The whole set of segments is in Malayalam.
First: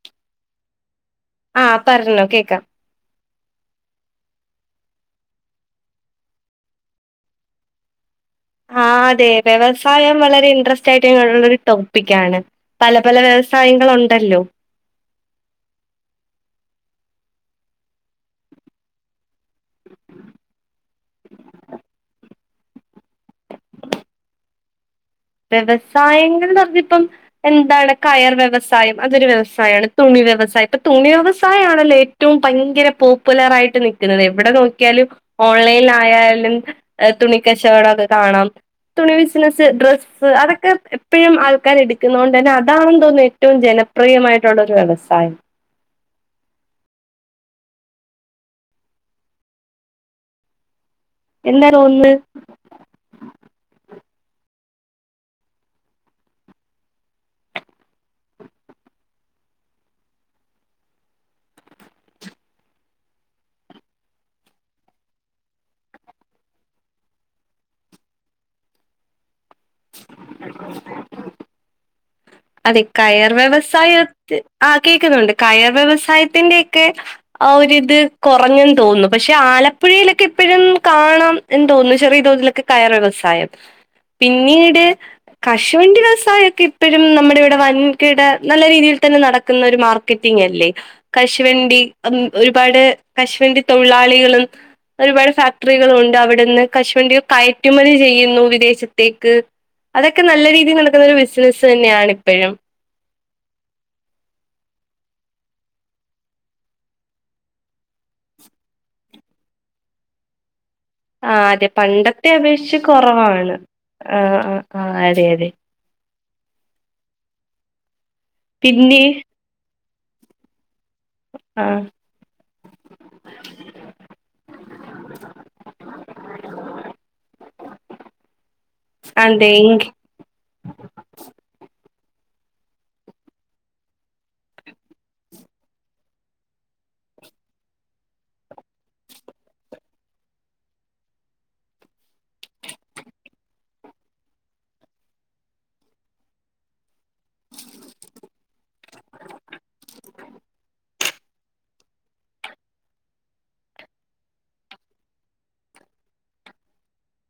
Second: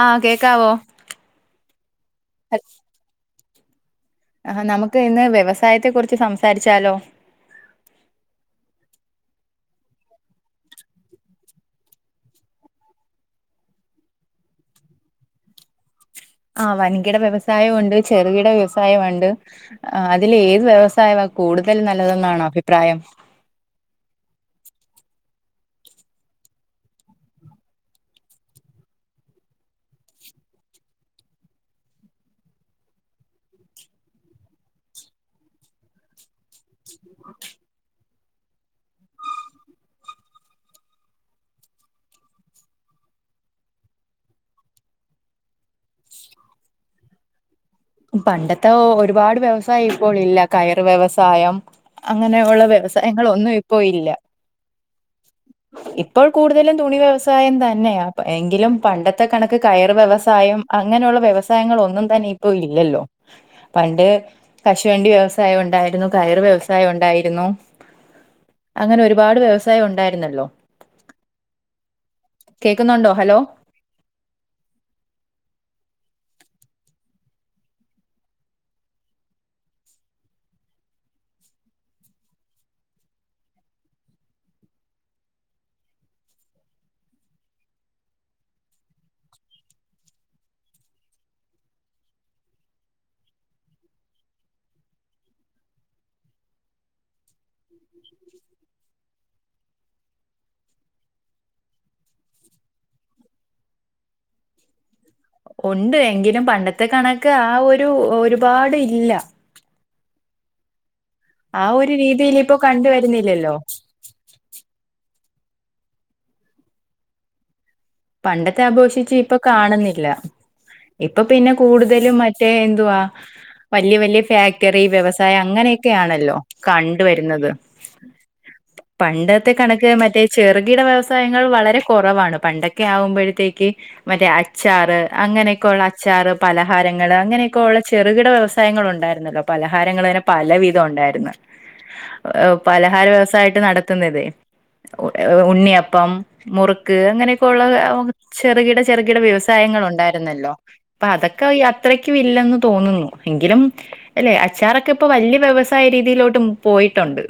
ആഹ് കേക്കാവോ ആഹ് പറ്ഞ്ഞോ കേക്കാം ആ നമുക്ക് ഇന്ന് വ്യവസായത്തെ കുറിച്ച് സംസാരിച്ചാലോ ആ അതെ വ്യവസായം വളരെ ഇൻട്രസ്റ്റായിട്ട്ള്ളൊരു ടോപ്പിക്കാണ് പല പല വ്യവ വ്യവസായങ്ങള് ഒണ്ടല്ലോ [inaudible] ആഹ് വൻകിട വ്യവസായ ഉണ്ട് ചെറുകിട വ്യവസായം ഇണ്ട്. അതില് ഏത് വ്യവസായമാ കൂടുതൽ നല്ലതെന്നാണ് അഭിപ്രായം? വ്യവസായങ്ങൾന്നറിഞ്ഞിപ്പം എന്താണ് കയർ വ്യവസായം അതൊരു വ്യവസായാണ് തുണി വ്യവസായം ഇപ്പ തുണി വ്യവസായാണല്ലെ ഏറ്റവും ഭയ്ങ്കര പോപ്പുലർ ആയിട്ട് നിക്കുന്നത് എവിടെ നോക്കിയാലും. ഓൺലൈൻ ആയാലും ഏഹ് തുണി കച്ചവടക്കെ കാണാം. തുണി ബിസിനസ് ഡ്രസ് അതൊക്കെ എപ്പഴും ആൾക്കാര് എടുക്കുന്നോണ്ടന്നെ അതാണ് തോന്നുന്നു ഏറ്റവും ജനപ്രിയമായിട്ടുള്ള ഒരു വ്യവസായം. പണ്ടത്തെ ഓഹ് ഒരുപാട് വ്യവസായം ഇപ്പോൾ ഇല്ല. കയർ വ്യവസായം എന്താ തോന്നുന്നത് അങ്ങനെയുള്ള വ്യവസായങ്ങളൊന്നും ഇപ്പോ ഇല്ല. ഇപ്പോൾ കൂടുതലും തുണി വ്യവസായം തന്നെയാ എങ്കിലും പണ്ടത്തെ കണക്ക് കയർ വ്യവസായം അ ങ്ങനെയുള്ള വ്യവസായങ്ങളൊന്നും തന്നെ ഇപ്പൊ ഇല്ലല്ലോ പണ്ട് കശുവണ്ടി വ്യവസായം ഉണ്ടായിരുന്നു കയറ് വ്യവസായം ഉണ്ടായിരുന്നു അങ്ങനെ ഒരുപാട് വ്യവസായം ഉണ്ടായിരുന്നല്ലോ അതെ കേക്കുന്നുണ്ടോ കയർ ഹലോ വ്യവസായത്ത് ആ കേക്കുന്നുണ്ട് കയർ വ്യവസായത്തിന്റെ ക്കെ ആ ഒരിത് കുറഞ്ഞെന്ന് തോന്നുന്നു പക്ഷെ ആലപ്പുഴയിലൊക്കെ ഇപ്പഴും കാണാം എന്തൊ തോന്ന് ചെറിയ തോതിലൊക്കെ കയർ വ്യവസായം പിന്നീട് കശുവണ്ടി വ്യവസായക്കെ ഇപ്പയ്‌ നമ്മുടെ ഇവിടെ വൻകിട നല്ല രീതിയിൽ തന്നെ നടക്കുന്ന ഒരു മാർക്കറ്റിംഗ് അല്ലേ കശുവണ്ടി. ഒരുപാട് കശ് വണ്ടി തൊഴിലാളികളും ഒരുപാട് ഫാക്ടറികളുണ്ട് അവിടന്ന് കശുവണ്ടി കയറ്റുമതി ചെയ്യുന്നു വിദേശത്തേക്ക് അതൊക്കെ നല്ല രീതി നടക്കുന്ന ഒരു ബിസിനസ്സ് തന്നെയാണ് ഇപ്പഴും ഉണ്ട് എങ്കിലും പണ്ടത്തെ കണക്ക് ആ ഒരു ഒരുപാട് ഇല്ല ആ അതെ ഒരു പണ്ടത്തെ രീതിയിൽ ഇപ്പൊ അപേക്ഷിച്ച് കണ്ടുവരുന്നില്ലല്ലോ കൊറവാണ് ആ ആ ആ അതെ അതെ പണ്ടത്തെ പിന്നെ ആപേഷിച്ച് ഇപ്പൊ കാണുന്നില്ല ഇപ്പൊ പിന്നെ ആ കൂടുതലും മറ്റേ എന്തുവാ വല്ല്യ വല്ല്യ ഫാക്ടറി വ്യവസായ അങ്ങനെയൊക്കെയാണല്ലോ കണ്ട് വരുന്നത് അതെ പണ്ടത്തെ എങ്കി കണക്ക് മറ്റേ ചെറുകിട വ്യവസായങ്ങൾ വളരെ കുറവാണ് പണ്ടൊ ക്കെ ആവുമ്പഴത്തേക്ക് മറ്റെ അച്ചാറ് അങ്ങനെക്കെഉള്ള അച്ചാറ് പലഹാരങ്ങള് അങ്ങനെയൊക്കെ ഉ ചെറുകിട വ്യവസായങ്ങൾ ഉണ്ടായിരുന്നല്ലോ പലഹാരങ്ങള്ന്നെ പല വിധ ഉണ്ടായിരുന്നു പലഹാര വ്യവസായയിട്ട് നടത്തുന്നുന്നത് ഉണ്ണിയപ്പം മുറുക്ക് അങ്ങനെ ക്ക്‌ള്ളത് ചെറ്കിട ചെറ്കിട വ്യവസായങ്ങൾ ഉണ്ടായിരുന്നല്ലോ പ്പൊ അതൊക്കെ അത്രകുംമില്ല ന്ന് തോന്നുന്നു എങ്കിലും അല്ലെ അച്ചാറൊക്കെ ഇപ്പൊ വല്യ വ്യവസായ രീതിയിലോട്ടു പോയിട്ടുണ്ട്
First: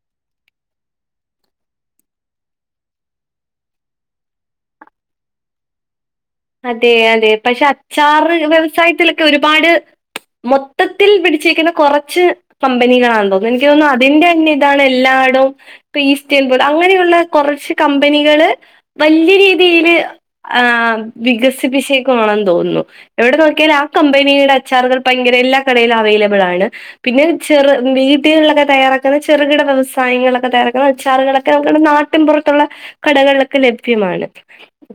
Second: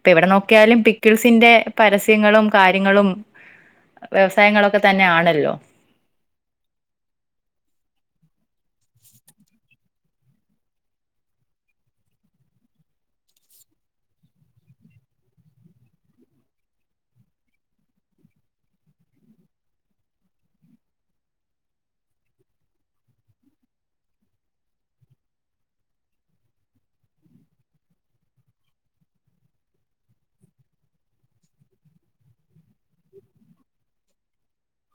പ്പ എവിടെ നോക്കിയാലും പിക്കിൾസിന്റെ പരസ്യങ്ങളും കാര്യങ്ങളും വ്യവസായങ്ങളൊക്കെ തന്നെ ആണല്ലോ അതെ അതെ പക്ഷെ അച്ചാറ് വ്യവസായത്തിലൊക്കെ ഒരുപാട് മൊത്തത്തിൽ പിടിച്ചിരിക്കുന്ന കൊറച്ച് കമ്പനികളാ തോന്നു എനിക്ക് തോന്നുഅതിന്റെന്നെതാണ് എല്ലാ [unintelligible] അങ്ങനെയുള്ള കൊറച്ച് കമ്പനികള് വല്ല്യരീതീല് ആ വികസിപ്പിച്ചേക്കു ആണെന്ന് തോന്നുന്നു എവിടെ നോക്കിയാൽ ആ കമ്പനിയിലെ അച്ചാറുകൾ ഭയങ്കര എല്ലാ കടയിലും അവ ലബ്ളാണ് പിന്നെ ചെറ വീട്ടിലുള്ളത് തയ്യാറാക്ണ ചെറുകിട വ്യവസായങ്ങളൊക്കെ തയ്യാറക്ണ അച്ചാ റ്കളൊക്കെ നാട്ടിൻപുറത്തുള്ള കടകൾലൊക്കെ ലഭ്യമാണ്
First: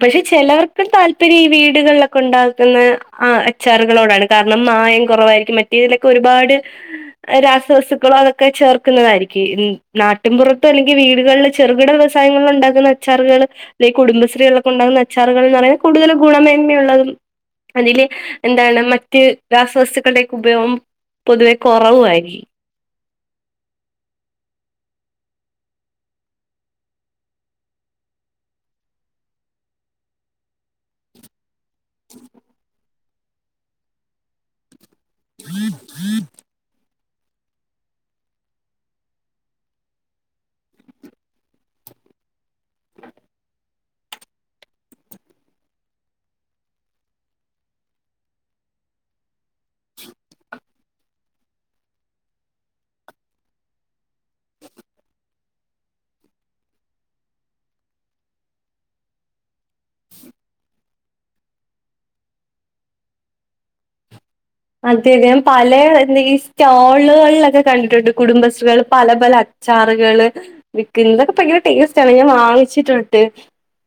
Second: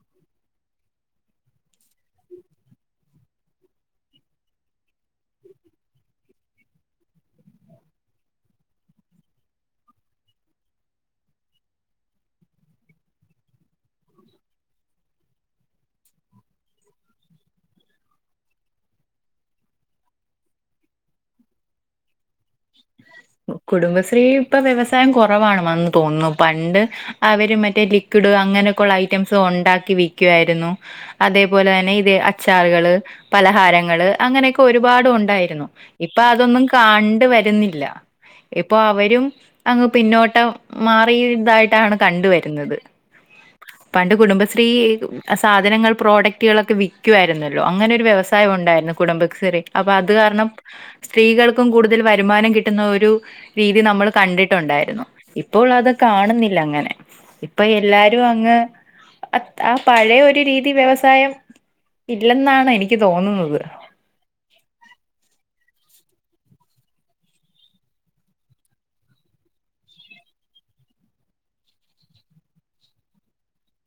പക്ഷെ ചെലർക്ക്‌ താൽ പ്പരീ ഈ വീടുകൾലൊക്കണ്ടാക്കുന്ന ആ അച്ചാറുകളോടാണ് കാരണം മായം കുറവായിരിക്കും മറ്റേതിലൊക്കെ ഒരു രുപാട് രാസവസ്തുക്കളോ അതൊക്കെ ചേർക്കുന്നതായിരിക്കും നാട്ടിൻപുറത്ത് അല്ലെങ്കി വീട് കള് ചെറുകിട വ്യവസായങ്ങള്ണ്ടാക്കുന്ന അച്ചാറുകളൊക്കെ കുടുംബശ്രീകൾക്കെണ്ടാകുന്ന അച്ചറുകൾ ന്ന് പറയുന്നത് കൂടുതൽ ഗുണമേന്മയുള്ളതും അതില് എന്താണ് മറ്റ് രാസവസ്തുക്കളുടെക്കെ ഉപയോഗം പൊതുവെ കുറവായിരി കുടുംബശ്രീ ഇപ്പ വ്യവസായം കൊറവാണ് മന്ന് തോന്നുന്നു പണ്ട് അവര് മറ്റേ ലിക്വിഡ് ഇപ്പ അങ്ങനെക്കൊള്ള ഐറ്റംസ് ഒണ്ടാക്കി വിക്കു ആയിരുന്നു അതേ പോലെന്നെ ഇത് അച്ചാറുകള് പലഹാരങ്ങള് അങ്ങനേക്ക ഒരു ഒരുപാട് ഒണ്ടായിരുന്നു ഇപ്പൊ അതൊന്നും കാണ്ട്‌ വരുന്നില്ല ഇപ്പൊ അവരും അങ്ങ് പിന്നോട്ട് മാറിയതായിട്ടാണ് അവിട കണ്ടുവരുന്നത് പണ്ട് കുടുംബശ്രീ അ സാധനങ്ങൾ പ്രോഡക്റ്റുകളൊക്കെ വിക്കുവായിരുന്നല്ലോ അങ്ങനെ ഒരു വ്യവസായ ഒണ്ടായിരുന്നു കുടുംബശ്രീ അപ്പ അത് കാരണം സ്ത്രീകൾക്കും കൂടുതൽ വരു തീരുമാനം കിട്ടുന്ന ഒരു രീതി നമ്മള് കണ്ടിട്ടൊണ്ടായിരുന്നു ഇപ്പോൾ അത് കാണുന്നില്ല അങ്ങനെ ഇപ്പ എല്ലാരും അങ്ങ് അ ആ പഴയൊരു രീതി വ്യവസായം ഇല്ലെന്നാണ് എനിക്ക് തോന്നുന്നത് അതെ അതേം പലേ എന്തെങ്കിലും ഈ സ്റ്റോളുകളിലൊക്കെ കണ്ടിട്ടുണ്ട് കുടുംബശ്രീകൾ പല പല ചാറുകള് വിക്കല് ഇതൊക്കെ ഭയങ്കര ടേസ്റ്റ് ആണ് ഞാൻ വാങ്ങിച്ചിട്ടുണ്ട്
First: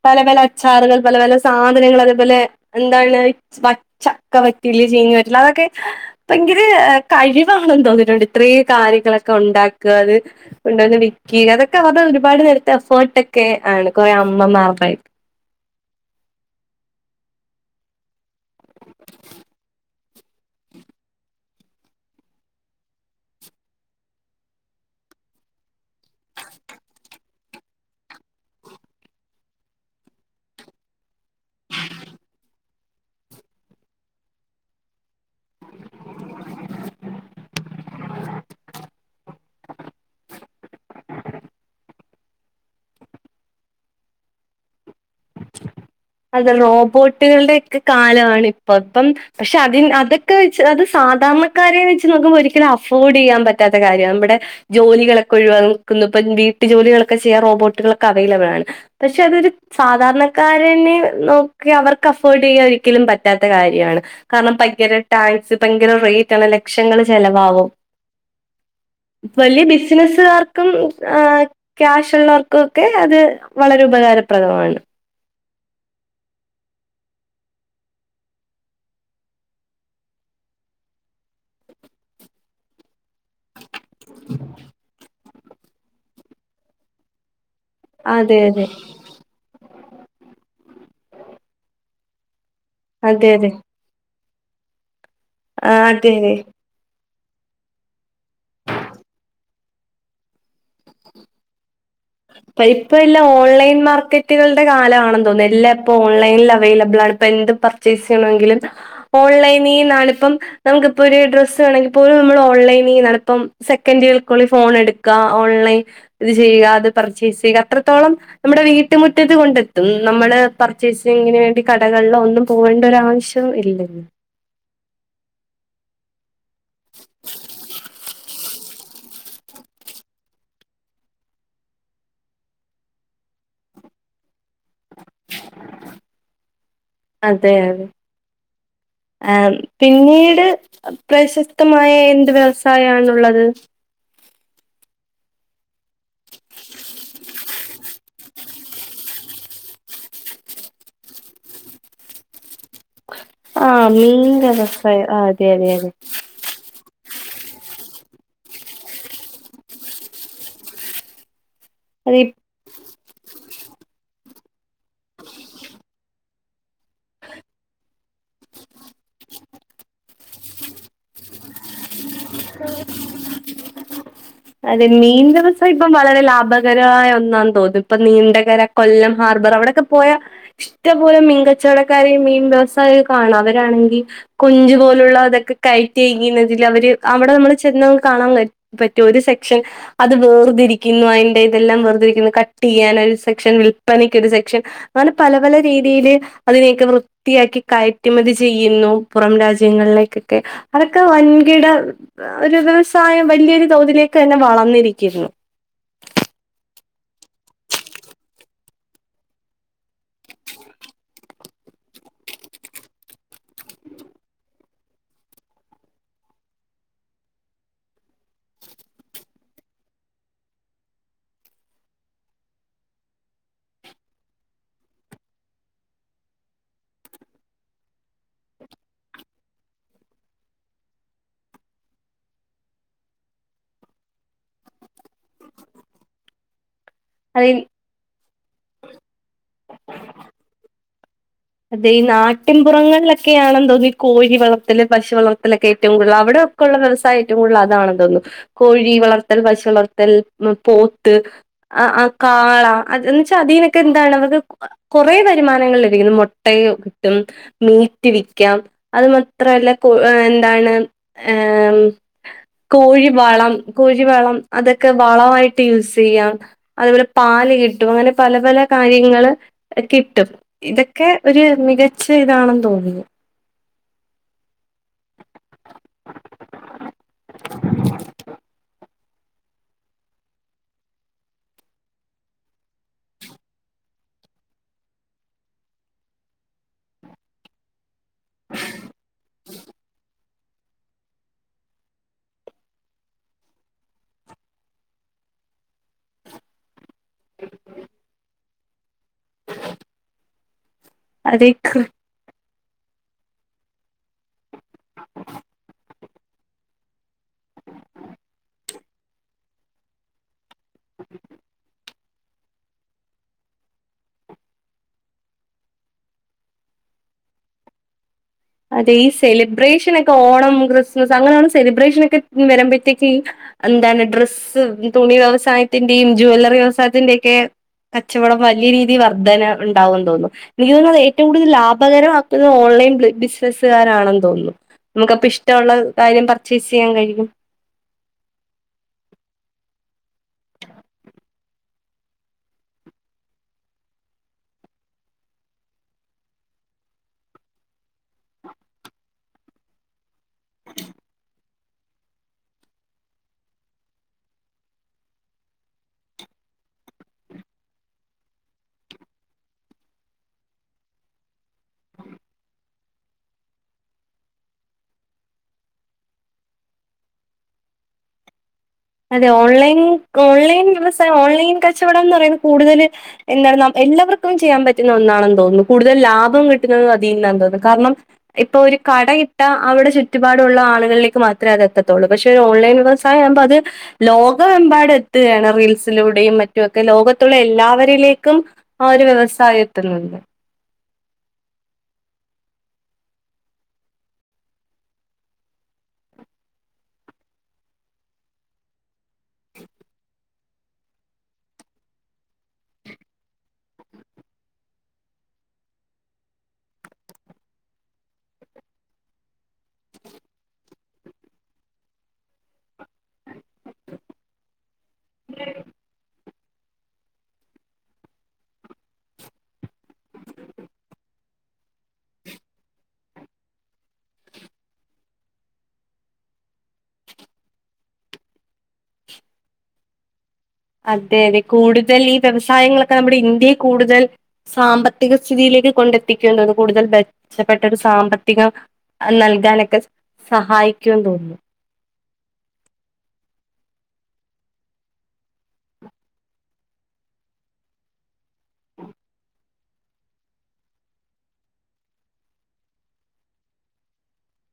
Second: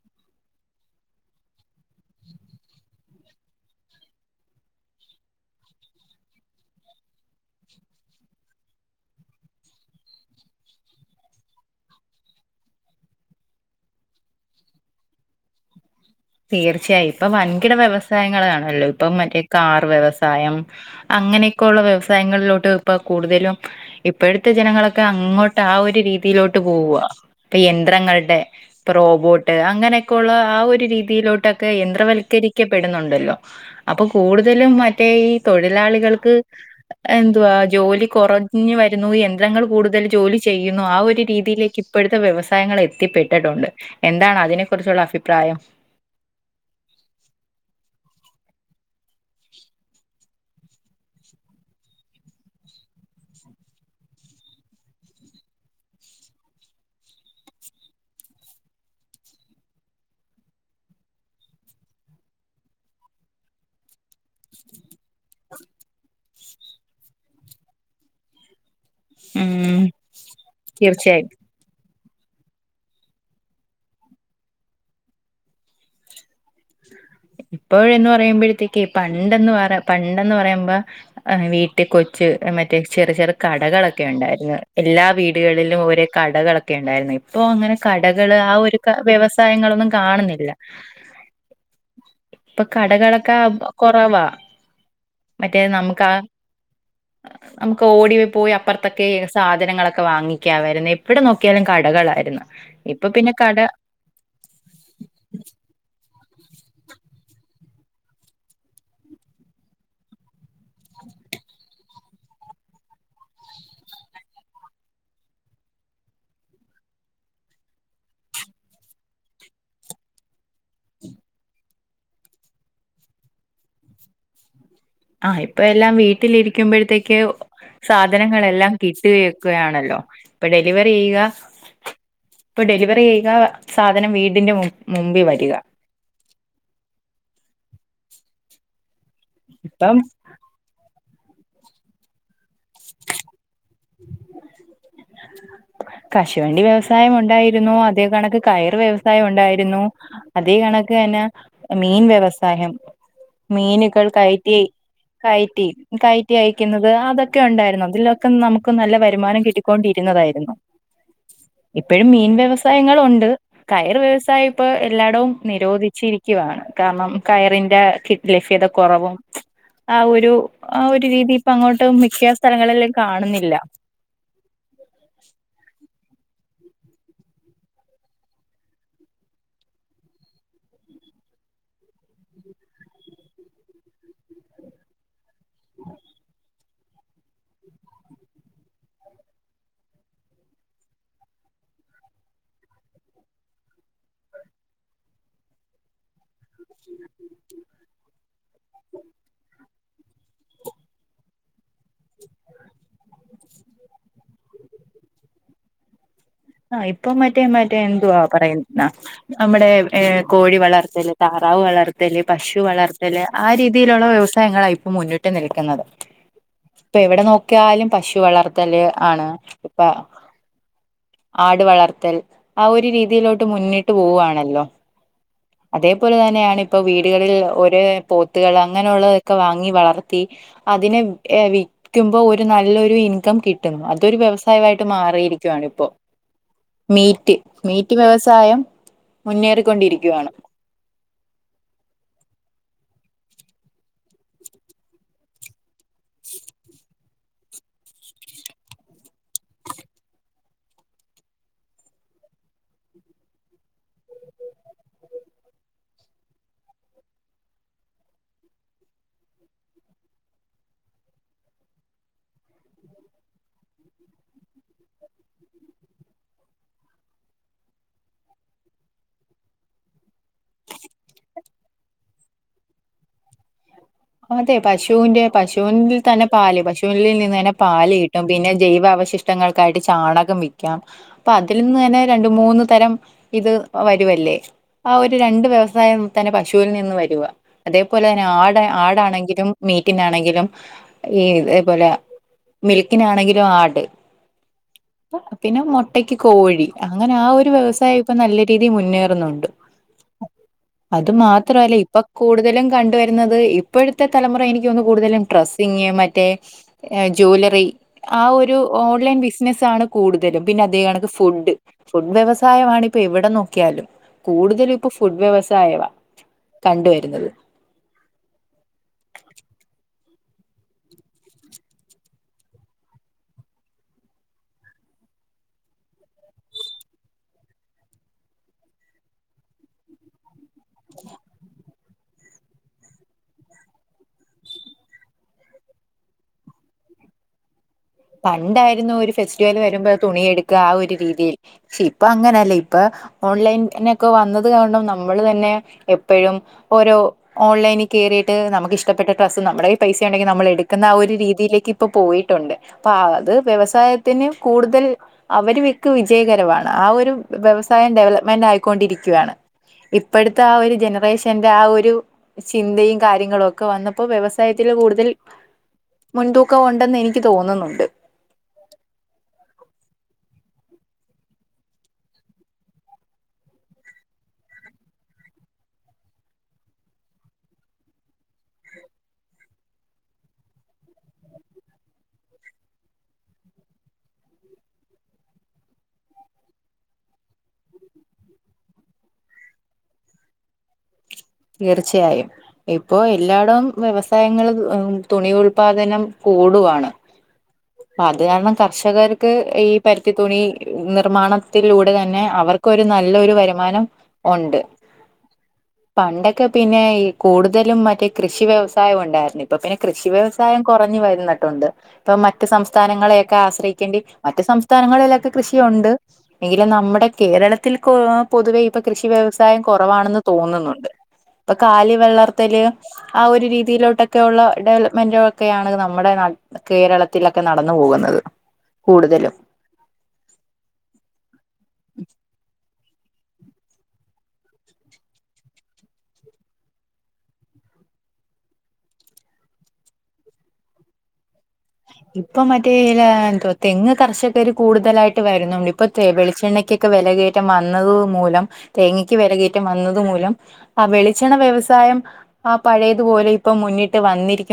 പല പല അച്ചാറുകൾ പല പല സാധനങ്ങള് അതേപോലെ എന്താണ് ഈ പച്ചക്ക വറ്റില് ചീ ലതൊക്കെ ഭയങ്കര എ കഴിവാണെന്ന് തോന്നിട്ടുണ്ട് ഇത്രേം കാര്യങ്ങളൊക്കെ ഒണ്ടാക്കുക അത് ഹ്ഹ് കൊണ്ടോന്ന് വിക്കിക അതൊക്കെ അവർടെ ഒരുപാട് നേരത്തെ എഫോർട്ടെക്കെ ആണ് കൊറെ അമ്മമാർടെ തീർച്ചയായും ഇപ്പൊ വൻകിട വ്യവസായങ്ങൾ ആണല്ലോ ഇപ്പം മറ്റേ കാർ വ്യവസ സായം അങ്ങനെയൊക്കെ ഒള്ള വ്യവസായങ്ങളിലോട്ട് ഇപ്പ കൂടുതലും ഇപ്പോഴത്തെ ജനങ്ങളൊക്കെ അ അങ്ങോട്ട് ആ ഒരു രീതിയിലോട്ട് പോവുവാ ഇപ്പോ യന്ത്രങ്ങളുടെ ഇപ്പോ റോബോട്ട് അങ്ങനെയൊക്കെ ഒ ള്ള ആ ഒരു രീതിയിലോട്ടെക്കെ യന്ത്രവൽക്കരി ക്കപ്പെടുന്നൊണ്ടല്ലോ അപ്പൊ കൂടുതലും മറ്റേ ഈ തൊഴിലാളികൾക്ക് എന്തുവാ ആ ജോലി കൊറഞ്ഞു വരുന്നു യന്ത്രങ്ങൾ കൂടുതൽ ജോലി ചെയ്യുന്നു ആ ഒരു രീതിയിലേക്ക് ഇപ്പോഴത്തെ വ്യവസാ യങ്ങൾ എത്തിപ്പെട്ടിട്ടൊണ്ട് എന്താണ് അതിനെ കുറിച്ചുള്ള അഭിപ്രായം അത് റോബോട്ടുകളുടെയൊക്കെ കാലവാണ് ഇപ്പം ഇപ്പം പക്ഷെ അതിൻ അതൊ ക്കെ വെച്ച് അത് സാധാരണക്കാരെ വെച്ച് നോക്കുമ്പോ ഒരിക്കലും അഫോർഡ്‌ ചെയ്യാൻ പറ്റാത്ത കാര്യാണ് നമ്മുടെ ജോലികളൊ ക്കെ ഒഴിവാക്കുന്നു ഇപ്പോ വീട്ടു ജോലികളൊക്കെ ചെയ്യാൻ റോബോട്ടുകളൊക്കെ അവൈലബിളാണ് പക്ഷെ അതൊരു സാ ധാരണക്കാരനെ നോക്കി അവർക്ക് അഫോർഡ് ചെയ്യാൻ ഒരിക്കലും പറ്റാത്ത കാര്യവാണ് കാരണം ഭയങ്കര ടാക്സ് ഭയങ്കര റേറ്റാണ് ലക്ഷങ്ങള് ചെലവാകും വല്ല്യ ഉം ബിസിനസുകാർക്കും ആ തീർച്ചയായും ക്യാഷാ യിട്ടുള്ളവർക്കൊക്കെ അത് വളരെ ഉപകാരപ്രദമാണ് ഇപ്പോഴെന്ന് പറയുമ്പോഴത്തേക്ക് പണ്ടെന്ന് പറ പണ്ടെന്ന് പറയുമ്പ ആ വീട്ടി കൊച്ച് മറ്റേ ചെറു ചെറു കടകളൊക്കെ ഉണ്ടായിരുന്നു എല്ലാ വീടുകളിലും ഒരേ കടകളൊക്കെ ഉണ്ടായിരുന്നു ഇ പ്പോ അങ്ങനെ കടകള് അതെ ആ അതെ ഒരു ക വ്യവസായങ്ങളൊന്നും കാണുന്നില്ല ഇപ്പ അതെ കടകളൊക്കെ ആ അതെ കൊറവാ മറ്റേ നമുക്ക് അതെ ആ അതെ നമുക്ക് ഓടി പോയി അപ്പർത്തക്കെ സാധനങ്ങളൊക്കെ വാങ്ങിക്കാ വരുന്നേ എവിട നോക്കിയാലും ക അപ്പ ഇപ്പ എല്ലാ ഓൺലൈൻ മാർക്കറ്റുകൾടെ കാലാണെന്ന് തോന്നുന്നു എല്ലാ ഇപ്പ ഓൺ ഓൺലൈനിൽ അവൈലബ്ളാണ് ഇപ്പ എന്ത് പർച്ചേസെയ്യണോങ്കിലും ഓൺലൈനീനാണ് ഇപ്പം നമുക്കൊപ്പൊരു ഈ ഡ്രസ്സ് വേണെങ്കി പോലും നമ്മള് ഓൺലൈനീന്നാണിപ്പം സെക്കന്റ് കൾക്കുള്ളി ഫോൺ എടുക്കാ ഓൺലൈൻ ഇത് ചെയ്കാ അത് പർച്ചേസെയ്ക അത്രത്തോളം നമ്മുടെ വീട്ടുമുറ്റത്ത് കൊണ്ടെത്തും നമ്മള് പർച്ചേസിങ്ങിനു വേണ്ടി കടക വെള്ള ഒന്നും പോവണ്ട ഒരാവശ്യം ഇല്ല ആ ഇപ്പ എല്ലാം വീട്ടിലിരിക്കുമ്പോഴത്തേക്ക് സാധനങ്ങളെ എല്ലാം കിട്ടുകയെക്കയാണല്ലോ ഇപ്പ ഡെലിവറിയ്യുക ഇപ്പ ഡെലിവറിയ്യുക സാധനം വീട് ടിന്റെ മും മുമ്പി വരിക ആം ഇപ്പം പിന്നീട് അ പ്രശസ്തമായ എന്ത് വ്യവസായാണുള്ളത് കശുവണ്ടി വ്യവസായം ഉണ്ടായിരുന്നു അതേ കണക്ക് കയർ വ്യവസായോണ്ടായിരുന്നു അതേ കണക്ക് മീൻ വ്യവസാഹ്യം ആഹ് മീനുകൾ മീൻ കയറ്റി വ്യവസായം ആഹ് അതെ കയറ്റി അതെ അതെ കയറ്റി അയക്കുന്നത് അ അതൊക്കെ ഉണ്ടായിരുന്നു അതിലൊക്കെ നമുക്ക് നല്ല വരുമാനം കിട്ടിക്കൊണ്ടിരുന്നതായിരുന്നു ഇപ്പോഴും അതെ മീൻ വ്യവസായങ്ങൾ ഉണ്ട് കയറ് വ്യവസായം ഇപ്പ എല്ലായിടവും നിരോധിച്ചിരിക്കുവാണ് കാരണം കയറിന്റെ ലഫ്യത കുറവും ആ ഒരു ആ ഒരു രീതി ഇപ്പ അങ്ങോട്ടും മിക്ക സ്ഥലങ്ങളിലും കാണുന്നില്ല അതെ മീൻ വ്യവസായ ഇപ്പം വളരെ ലാഭകരമായ ഒന്നാന്ന് തോന്നുന്നു ഇപ്പൊ നീണ്ടകര കൊല്ലം ഹാർബർ അവിടൊക്കെ പോയാ ഇറ്റം പോലെ മീൻ കച്ചോവടെക്കാരെയും മീൻ വ്യവസായ കാണാ അവരാണെങ്കിൽ കൊഞ്ചു പോലുള്ള അതൊ ക്കെ കയറ്റി അയക്കുന്നതില് അവര് അവിടെ നമ്മൾ ചെന്ന കാണാൻ പറ്റോ ഒരു സെക്ഷൻ അത് വേർതിരിക്കുന്നു അതിന്റെ ഇതെല്ലാം വെറ കട്ട് ചെയ്യാൻ ഒരു സെക്ഷൻ വിൽപനക്ക് ഒരു സെക്ഷൻ അങ്ങനെ പല പല രീതിയില് അതിനെയൊക്കെ വൃത്തിയാക്കി കയറ്റുമതി ചെയ്യുന്നു പുറം രാ ജ്യങ്ങളിലേക്കൊക്കെ അതൊക്കെ വൻകിട ഒരു വ്യവസായം വലിയൊരു തോതിലേക്ക് തന്നെ വളർന്നിരിക്കിരുന്നു ആ ഇപ്പൊ മറ്റേ മറ്റേ എന്തുവാ പറയുന്നാ നമ്മുടെ കോഴി വളർത്തല് താറാവ് വളർത്തല് പശു വളർത്തല് ആ രീതിയിലുള്ള വ്യവസായങ്ങള ഇപ്പൊ മുന്നിട്ട് നിൽക്കുന്നത് എവിടെ നോക്കിയാലും പശു വളർത്തല് ആണ് ഇപ്പൊ ആടു വളർത്തൽ ആ ഒരു രീതിയിലോട്ട് മുന്നിട്ട് പോവാണല്ലോ അതേപോലെ തന്നെയാണ് ഇപ്പോ വീടുകളിൽ ഒരേ പോത്തുകൾ അങ്ങനെ ഉള്ളതൊക്കെ വാങ്ങി വളർത്തി അതിനെ വിൽക്കുമ്പോ ഒരു നല്ലൊരു ഇൻകം കിട്ടുന്നു അതൊരു വ്യവസായമായിട്ട് മാറി യിരിക്കയാണ് ഇപ്പൊ മീറ്റ് അതെ മീറ്റ് വ്യവസായം മുന്നേറിക്കൊണ്ടിരിക്കുകയാണ് അതെ ഈ നാട്ടിൻ പുറങ്ങളിലൊക്കെ ആണെന്ന് തോന്നു ഈ കോഴി വളർത്തല് പശു വളർത്തലൊക്കെ ഏറ്റവും കൂടുതൽ അവിടെ ഒക്കുള്ള വ്യവസായം ഏറ്റവും കൂടുതൽ അതാണെന്ന് തോന്നുന്നു കോഴി വളർത്തൽ പശു വളർത്തൽ പോത്ത് ആ ആ കാള അത് എന്ന് വെച്ചാ അതീനൊക്കെ എന്താണ് അവർക്ക് കൊറെേ വരുമാനങ്ങൾ ലഭരിക്കുന്നു മു ട്ടയു കിട്ടും മീറ്റ് വിക്കാം അതൊന്നു അത്രവെല്ല കൊ എന്താണ് [unintelligible] കോഴി വളം കോഴി വളം അതൊക്കെ വളമായിട്ട് യൂസ് ചെയ്യാം അത്പോലെ പാ ല് കിട്ടും അങ്ങനെ പല പല കാര്യങ്ങള് കിട്ടും ഇതൊക്കെ ഒരു മികച്ച ഇതാണെന്ന് തോന്നുന്നു അതെ പശുവിന്റെ പശുവിൽ തന്നെ പാല് പശുവിൽ നിന്ന് തന്നെ പാല് കിട്ടും പിന്നെ ജൈവ അവശിഷ്ട ങ്ങൾ ഒക്കായിട്ട് ചാണകം വിൽക്കാം അപ്പൊ അതിൽ നിന്ന് തന്നെ രണ്ട മൂന്ന് തരം ഇത് വരുവല്ലേ ആ ഒരു രണ്ട് വ്യവസായം തന്നെ പശുവിൽ നിന്ന് വരുവ അതെ പോലെ തന്നെ ആട് ആടാണെങ്കിലും മീറ്റിന ണെങ്കിലും ഈ ഇതേപോലെ മിൽക്കിനാണെങ്കിലും ആട് പിന്നെ മൊട്ടക്ക് കോഴി അങ്ങനെ ആ ഒരു വ്യവസായം ഇപ്പൊ നല്ല രീതിയിൽ മുന്നേറുന്നുണ്ട് അത് അതെ മാത്രല്ല ഇപ്പൊ കൂടുതലും കണ്ടുവരുന്നത് ഇപ്പോഴത്തെ തലമുറ എനിക്ക് തോന്നൂ കൂടുതലും ഡ്രസ്സിങ് മറ്റേ ജ്വലറി ആ ഒരു ഓൺലൈൻ ബിസിനസ്സ് ആണ് കൂടുതലും പിന്നെ അതേ കണക്ക് ഫുഡ് ഫുഡ് വ്യവസായമാണ് ഇപ്പൊ എവിടെ നോക്കിയാലും കൂടുതലും ഇപ്പൊ ഫുഡ് വ്യവസായവാ കണ്ടു വരുന്നത് അതെ ഈ സെലിബ്രേഷൻ ഒ ഓണം ക്രിസ്മസ് അങ്ങനെയുള്ള സെലിബ്രേഷന് ഒക്കെ വരുമ്പോഴത്തേക്ക് എന്താണ് ഡ്രസ്സ് ഭി വ്യവസായത്തിന്റെയും ജവല്ലറി വ്യവസായത്തിന്റെ ഒക്കെ കച്ചവടം വലിയ രീതി വർധന ഉണ്ടാവും തോന്നുന്നു എനിക്ക് തോന്നുന്നത് ഏറ്റവും കൂടുതൽ ലാഭകരമാക്കുന്ന ഓൺലൈൻ [unintelligible] നസ് കാരാണെന്ന് തോന്നുന്നു നമുക്കപ്പ ഇഷ്ടമുള്ള കാര്യം പർച്ചേസ് ചെയ്യാൻ കഴിയും തുണിയെടുക്കാ ആ ഒരു രീതിയിൽ. ഇപ്പ അങ്ങനെയല്ലേ ഇപ്പ ഓൺലൈൻനൊക്കെ വന്നതുകാരണം നമ്മളു തന്നെ എപ്പഴും ഓരോ ഓൺലൈനിൽ കേറിയിട്ട് നമുക്കിഷ്ടപ്പെട്ട ഡ്രസ്സ് നമ്മുടെ കയ്യിൽ പൈസയുണ്ടെങ്കി നമു നമ്മളെടുക്കുന്ന ആ ഒരു രീതിയിലേക്കിപ്പം പോയിട്ടുണ്ട്. പ്പ ആത് വ്യവസായത്തിന്ന് കൂടുതൽ അവരുമിക്ക വിജയകരമാണ് ആ ഒരു വ്യവ സായം ഡെവലപ്മെന്റായിക്കൊണ്ടിരിക്കുക യാണ്. ഇപ്പളത്തെയാ ഒരു ജനറേഷന്റെ ആ ഒരു ചിന്തയുംകാര്യങ്ങളുമൊക്കെ വന്നപ്പോ വ്യവസായത്തിൽ ല് കൂടുതൽ മുൻതൂക്കമുണ്ടെന്നെ നിക്കുതോന്നുന്നുണ്ട്. അതെ ഓൺലൈൻ ഓൺലൈൻ. വ്യവസായ ഓൺലൈൻ കച്ചവടമെന്നു പറയുന്നത് കൂടുതല് എന്താണ് നമ്മ എല്ലാർക്കും ചെയ്യാൻ പറ്റുന്ന ഒന്നാണെന്നു തോന്നുന്നു. കൂടുതലും ലാഭം കിട്ടുന്നതും അതിന്നാന്ന് തോന്നുന്നു കാരണം ഇപ്പൊ ഒരു കടയിട്ടായ അവിടെ ചുറ്റുപാടുമുള്ള ആ- ആളുകളിലേക്ക് മാത്രേ അത് എത്തത്തുള്ളു പക്ഷേ ഓൺലൈൻ വ്യവസായമാകുമ്പോ അത് - ലോകമെമ്പാടുമെത്തുകയാണ് റീൽസിലൂടെയും മറ്റുമൊക്കെ ലോകത്തുള്ള എല്ലാവരിലേക്കും- ആ ഒരു വ്യവസായം എത്തുന്നുണ്ട് [inaudible] തീർച്ചയായും ഇപ്പോയെല്ലാടോം വ്യവസായങ്ങളും തുണി ഉൽപാദനം- ഓടുവാണ് അ, അതുകാരണം കർഷകർക്ക് ഈ പരുത്തിതുണി നിർമ്മാണത്തിലൂടെ തന്നെ അവ.. അവർക്കൊരു നല്ലൊരു വരുമാനം ഉ ണ്ട്. പണ്ടൊക്കെ പിന്നെയീ കൂടുതലും മറ്റേ കൃഷി വ്യവസായമുണ്ടായിരുന്നു. ഇപ്പോ പിന്നെ കൃഷി വ്യവസായം കുറഞ്ഞു. ഞ്ഞു വന്നിട്ടുണ്ട്. ഇപ്പം മറ്റു സംസ്ഥാനങ്ങളെയൊക്കെആശ്രയിക്കേണ്ടി, മറ്റു സംസ്ഥാനങ്ങളിലൊക്കെ കൃഷിയുണ്ട്. എങ്കിലും നമ്മുടെ കേരളത്തിൽ കൊ പൊതുവേ ഇപ്പൊകൃഷിവ്യവസായം കുറവാണെന്ന് തോന്നുന്നുണ്ട്. ഇപ്പൊ, കാലിവളർത്തല് ആ ഒര് രീതിയിലോട്ടൊക്കെ ഉള്ള ഡെവലപ്മെന്റാക്കെയാണ്, നമ്മുടെ നാട്ടി കേരളത്തിലൊക്കെ നടന്നുപോവു ന്നത് കൂടുതലും. അതെയതെ കൂടുതലീവ്യവസായങ്ങളൊക്കെനമ്മുടെ ഇന്ത്യയെ കൂടുതൽ സാമ്പത്തിക സ്ഥിതിയിലേ ര് കൊണ്ടെത്തിക്കേണ്ടത്. കൂടുതൽ മെച്ചപ്പെട്ട ഒരു സാമ്പത്തിക അയ് നൽകാനൊക്കെ സഹായിക്കും തോന്നുന്നു ഇപ്പൊ മറ്റേ ഏതാ തെങ്ങുകർഷകരു കൂടുതലായിട്ട് വര്ന്നുണ്ട് ഇപ്പൊ തെ വെളിച്ചെണ്ണയ്ക്കൊക്കെ വിലകേറ്റംവന്നതു മൂലം, തേങ്ങക്കുവിലകേറ്റം വന്നതുമൂലം ആ വെളിച്ചെണ വ്യവസായം ആ പഴയതുപോലെയിപ്പം മുന്നിട്ട് വന്നിരിക്ക